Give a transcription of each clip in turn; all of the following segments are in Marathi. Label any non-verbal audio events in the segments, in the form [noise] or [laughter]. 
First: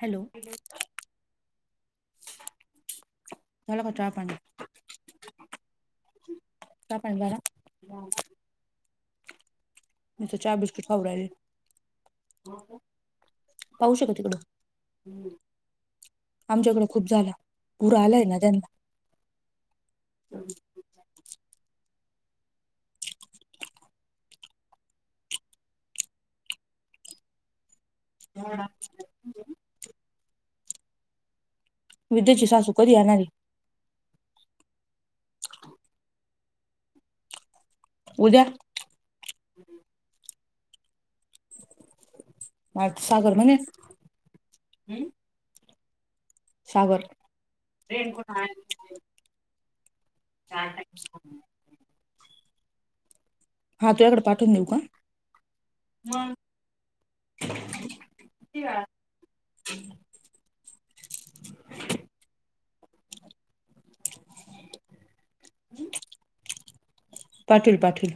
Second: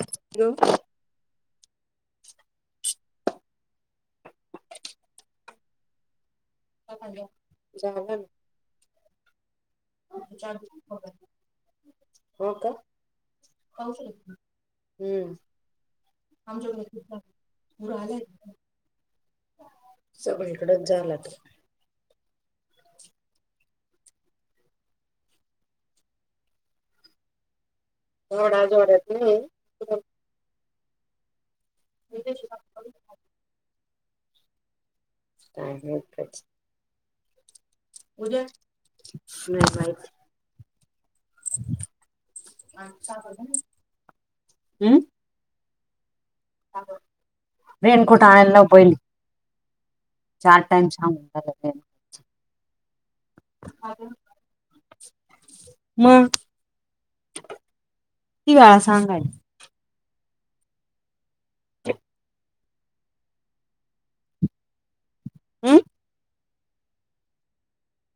हॅलो! झाला का चहा पाणी? चहा पाणी झाला. झाला ना चहा बिस्ककीट खाऊ राहिले. हो का पाहू शकत त तुला हम्म आमच्याकडें खूप झाला पुरं आलाय ना त्यांना सगळीकडच झालाय डा जोरत नाही विदेची सासू कधी येणारी? [unintelligible] जा उद्या नाही बाई आज सागर म्हणे हम् सागर रेनकोट आणायला लाव पहिले चार टाइम हा तुझ्याकडे पाठवून देऊ का? ति वेळा सांगाय तर हम्म पाटील पाटील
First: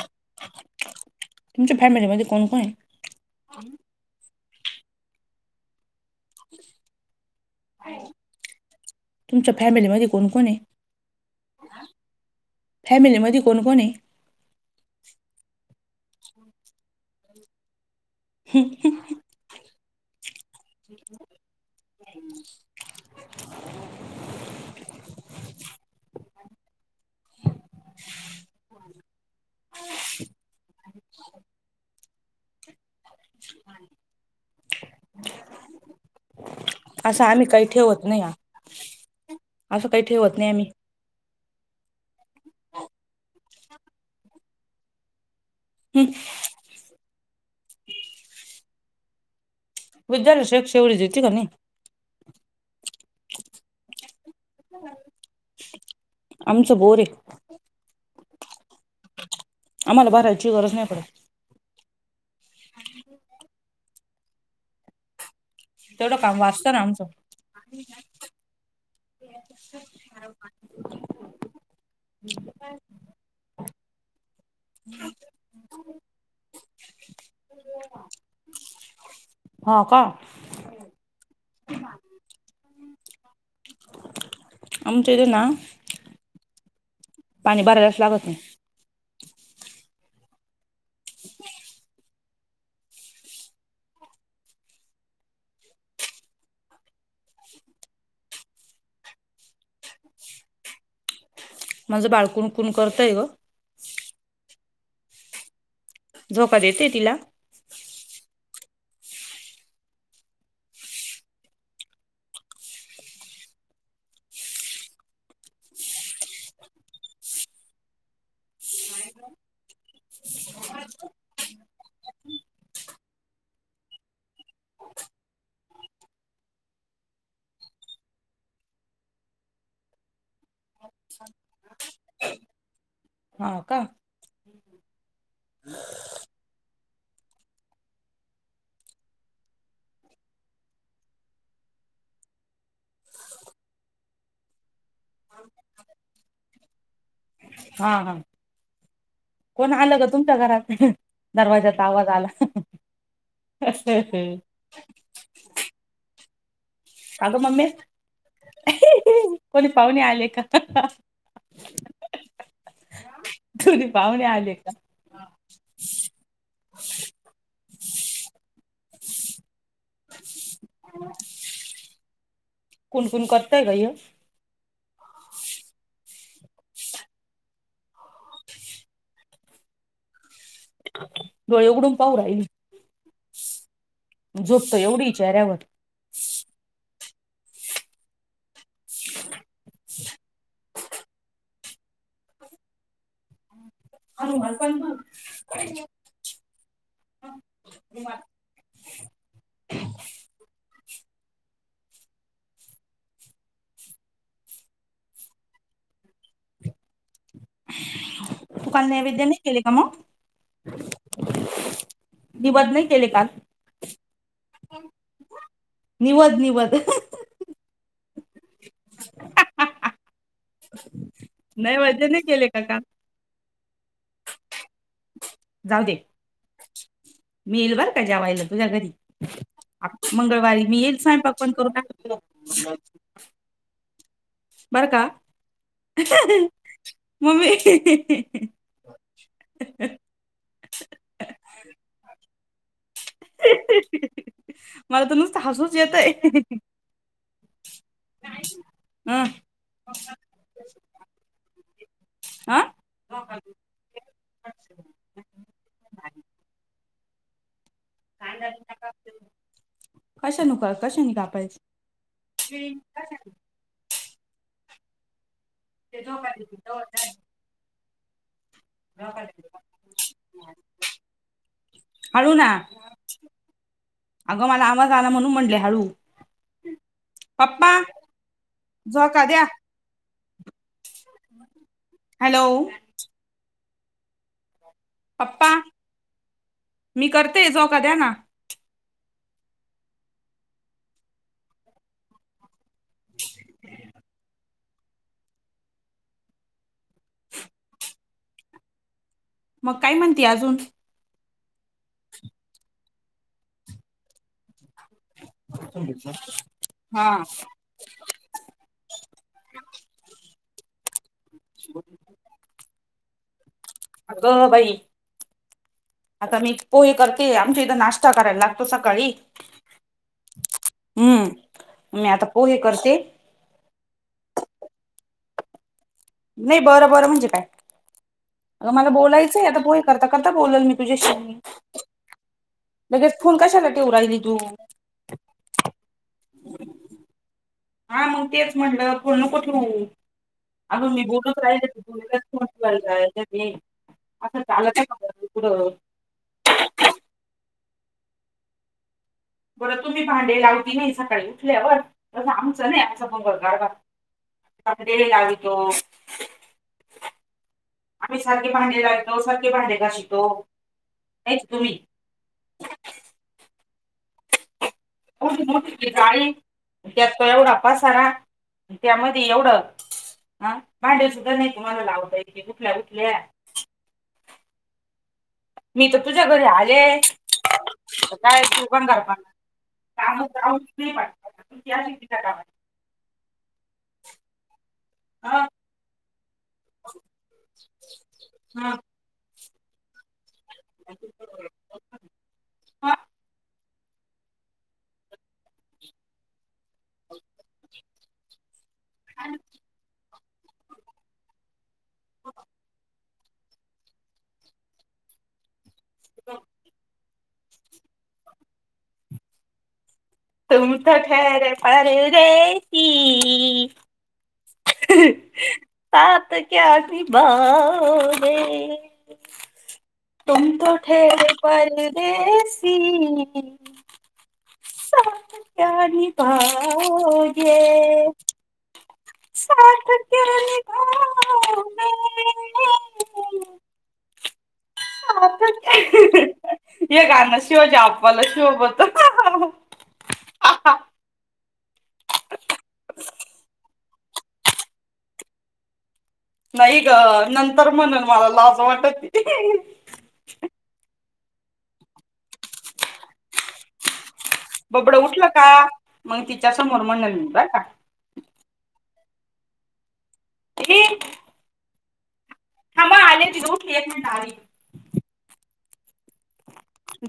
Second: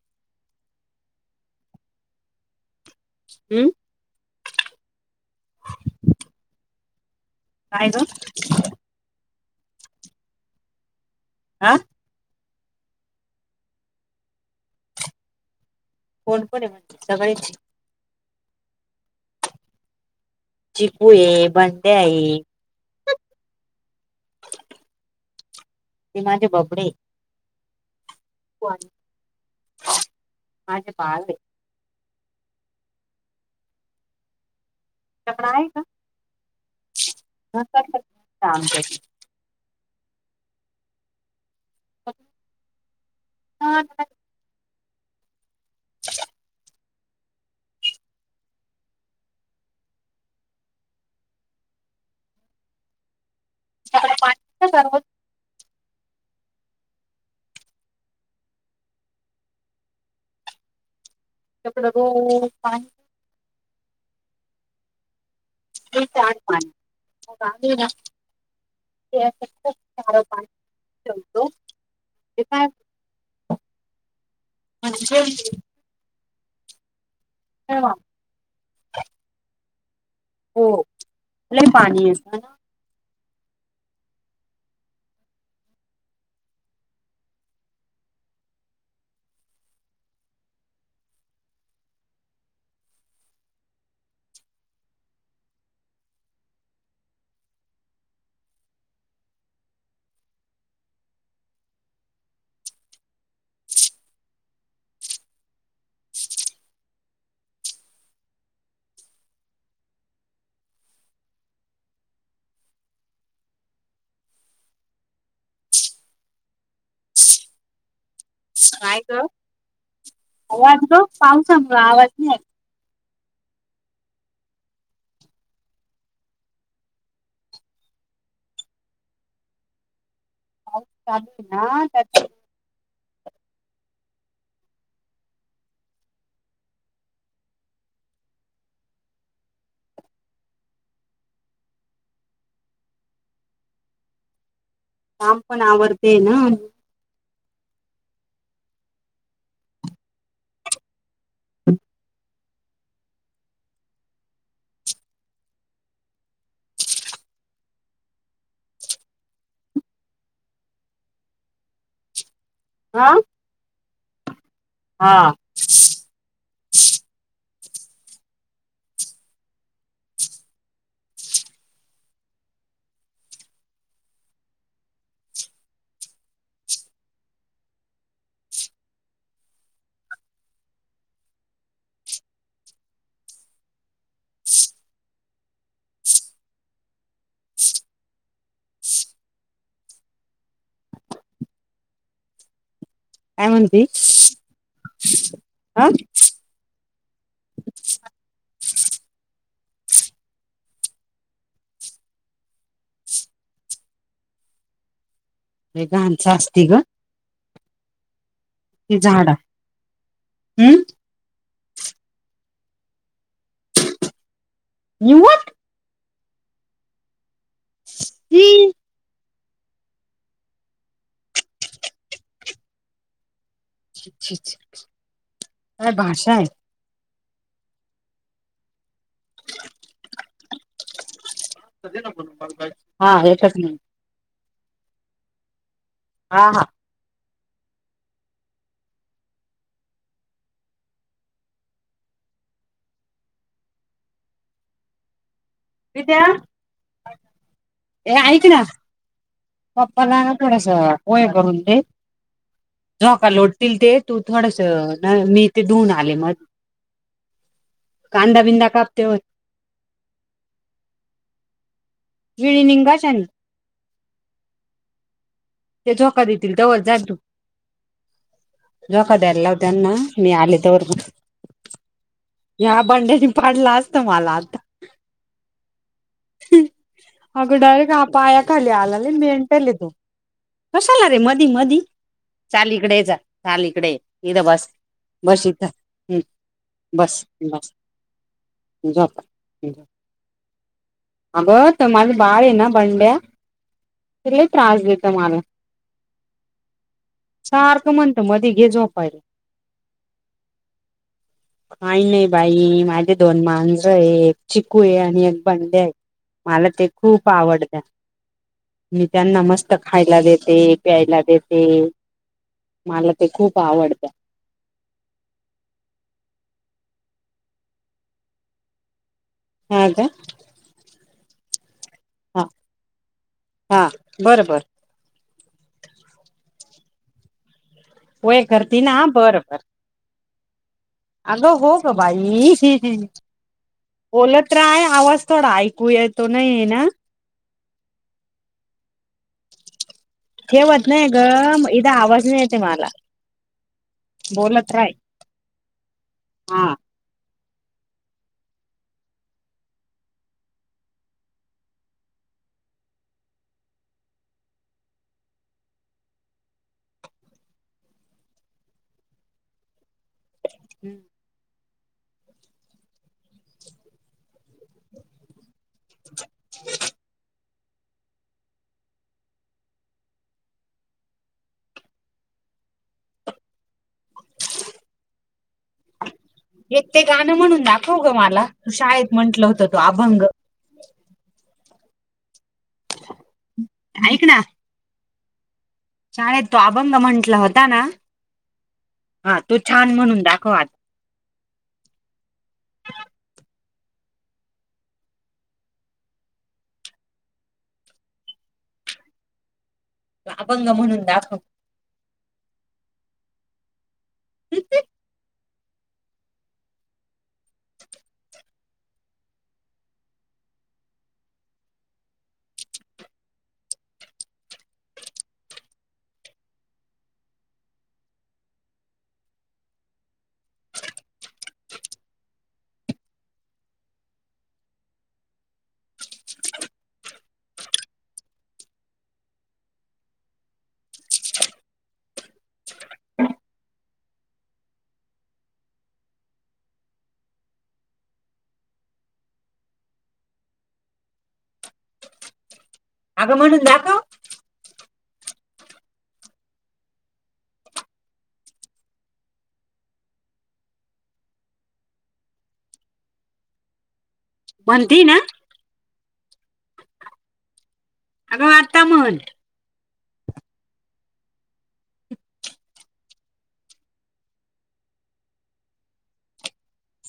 तुमच्या फॅमिलीमध्ये कोण कोण आहे? हम्म काय ग? तुमच्या फॅमिलीमध्ये कोण कोणी आहे? हा फॅमिलीमध्ये कोण कोण आहे? कोण कोण आहे म्हणजे सगळेच ह् चपू ये भंड्या आहे. ते माझे बबडे माझे बाळ आहे. ह तुझ्याकडे आहे का असं आम्ही काही ठेवत नाही आ आमच्याकडे असं काही ठेवत नाही आम्ही हा हम बुद्ल शे एक शेवढी जेतती का? [unintelligible] आमचं बोरे आहे. आम्हाला भरायची गरज नाही पडत. कपड र पा तेवढं काम वाचतं म ना आमचं मग [unintelligible] खूप सारं पाणी ठेवतो ते काय [unintelligible] अच्छा! हम हो का? हो लई पाणी आमच्या इथे ना पाणी बरायला लागत नाही. [unintelligible] माझं बाळ कुणकुण करतय ग. झोका देते तिला काय ग! आवाज ग पावसामूळ आवाज नाही [unintelligible] हो का? हम् [unintelligible] काम पण आवडते ना हा हा कोण आलं ग तुमच्या घरात दरवाज्याचा आवाज आला हग ममी कोणी पाहुणे आले का आा तुरी पाहुणे आले का? हा [unintelligible] कुण कुण करतय काय डोळे उघडून पाहू राहिली झोप त एवढीये चेऱ्यावर [inaudible] काय म्हणती ह का ह लय घाण साचती ग तु काल ती नैविद्याने झाडा नाही केले का? म हम्म निवद नाही केले काल? न्यूठ निवज निवद हम्म नैवद्य नाही केले का काम? अ्छ अछ जाऊ दे मी येईल बर का ज्यावाईला तुझ्या घरी मंगळवारी मी येईल सायंपाक पण करू टकु तो हा हेचच नाही बर का? अह ह हा हा मम्मी हिहि हि हह हहह मला तर नुसत हसूच जेत विद्या ए ऐक ना हा पप्पाला ना थोडस पोये करून दे हा जो का लोटतील ते तू थोडस मी ते धुऊून आले मग [inaudible] कांदा बिंदा कापतेवर कशा न कशा नि कापायच विळी निंगाशन ते झोका देतील तवर जा तू जोका दया मला लाव त्यांना मी आले तवर हळू ना ह्या बांड्यानी पाडलास अगं मला आवाज आला म्हणून म्हणले हळू अग पप्पा डायरेक्ट हा पाया खाली आला लय झोका द्या मेंटेल तो [inaudible] कशाला रे मधी मधी हॅलो चाल इकडे जा चाल इकडे एकदा बस बस पप्पा इथ ह मी बस करते बस झोका द्या ना जोका दिला अ बं त माझ बाळ आहे ना बंड्या [inaudible] त त्रास देत मला सारखं म्हणत मध्ये घे झो पाय रे मग काय म्हणते अजून. काही नाही बाई माझे दोन मांजर ये. चिकू आहे आणि एक बंड्या आहे मला ते हा खूप आवडत्या.. मी त्यांना मस्त खायला देते, प्यायला देते. मला. ते खूप आवडत्या. अ बई. आता मी पोहे करते आमच्या इथं नाश्ता करायला लागतो सकाळी. हा का. हम्म मी आता पोहे करते. हां बरं बरं. नाही बरं बरं म्हणजे काय होय अग करती मला ना बरं बोलायचंय बर आता बोय करता करता बोलाल मी. तुझ्याशी अगं हो ग बाई लगेच फोन कशाला ठेवू राहिली तू बोलत राय आवाज. थोडा ऐकूयाेतो नाहीय ना. हा मग तेच म्हटलं बोलण कुठे होऊ. ठेवत अगं मी नाही ग बोलत इदा आवाज नाही येते मला राहिचयलायच मी. असं बोलत चालतय राय म पुढं. हा. बरं तुम्ही भांडे लावती नाही सकाळी उठल्यावर तसं आमचं नाही आा बंगर गारवाार. लगतो. आम्ही सारखे भांडे ला ऐतो सारखे भांडे का शितो. हं. हेच तुम्ही. [inaudible] ठठ काळी त्यात तो एवढा पाासारा. त्यामध्ये एवढं ह भांड्या सुद्धा नाही तुम्हाला लावताय के गुठल्या गुठल्या मी तर तुझ्या घरी एक आलेय ते गाणं म्हणून दाखव ग काय मला तू चुकान शाळेत करपना म्हंटलं होत तो काम. अभंग पण. त क रिती कवा ऐक ना हा. शाळेत तो अबंग म्हंटला होता ना हा हा तो छान म्हणून दाखवा. हा. अ. अभंग म्हणून दाखव. ह. कती. का. तुम तो खेरे फ रे क. सात क्यास बणे. त त ठेर पा देशीी. णी पाजे. शात केली का. हे गाना शिवज आपवाला शिव बत. हा हा. अगं म्हणून दाखव. नाही ग नंतर म्हणेल मला लाज वाटत. म्हणती बबडं ना उठलं का मग तिच्या समोर मंडलय का. अगं वाारता म्हण. ह. आले ती दोन एक मिनट आली.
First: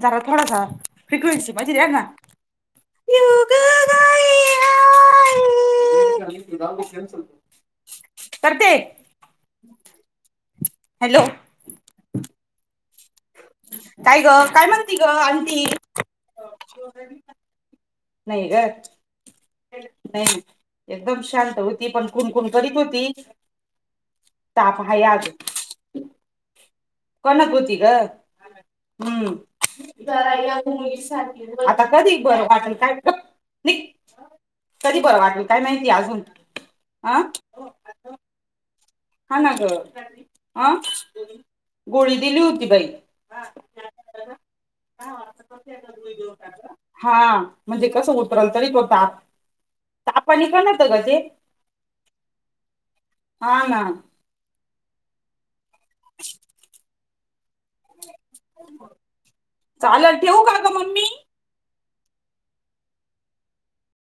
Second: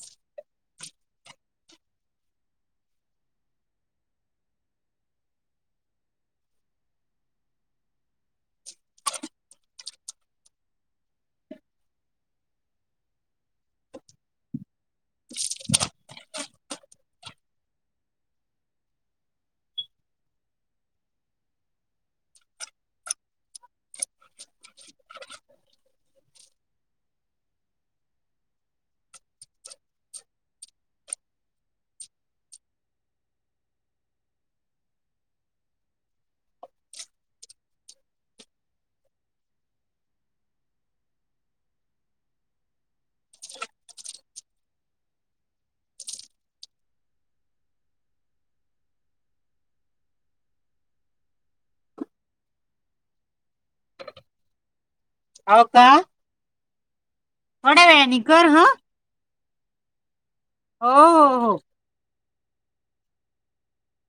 झाला थोडासा फ्रिक्वेन्सी पाहिजे या ना. योग गाय. करते. हॅलो. काय ग काय म्हगती ग आंटी नाही ग. नाही एकदम शांत होती पण खुनकुून करीत होती. तापहा आगो कणाकृती का हम्म ज मु आता कधी बरं वाटल काय? न कधी बर वाटल काय माहिती अजून अं हा ना ग ह गोळी दिली होती बाई. वा. हा म्हणजे कसं उतरल तरी तता तपानीिकाल होत ग ते हम. हो का. [unintelligible] थोड्या वेळाने कर. चालेल ठेव का? ग हो मम्मी हो हो.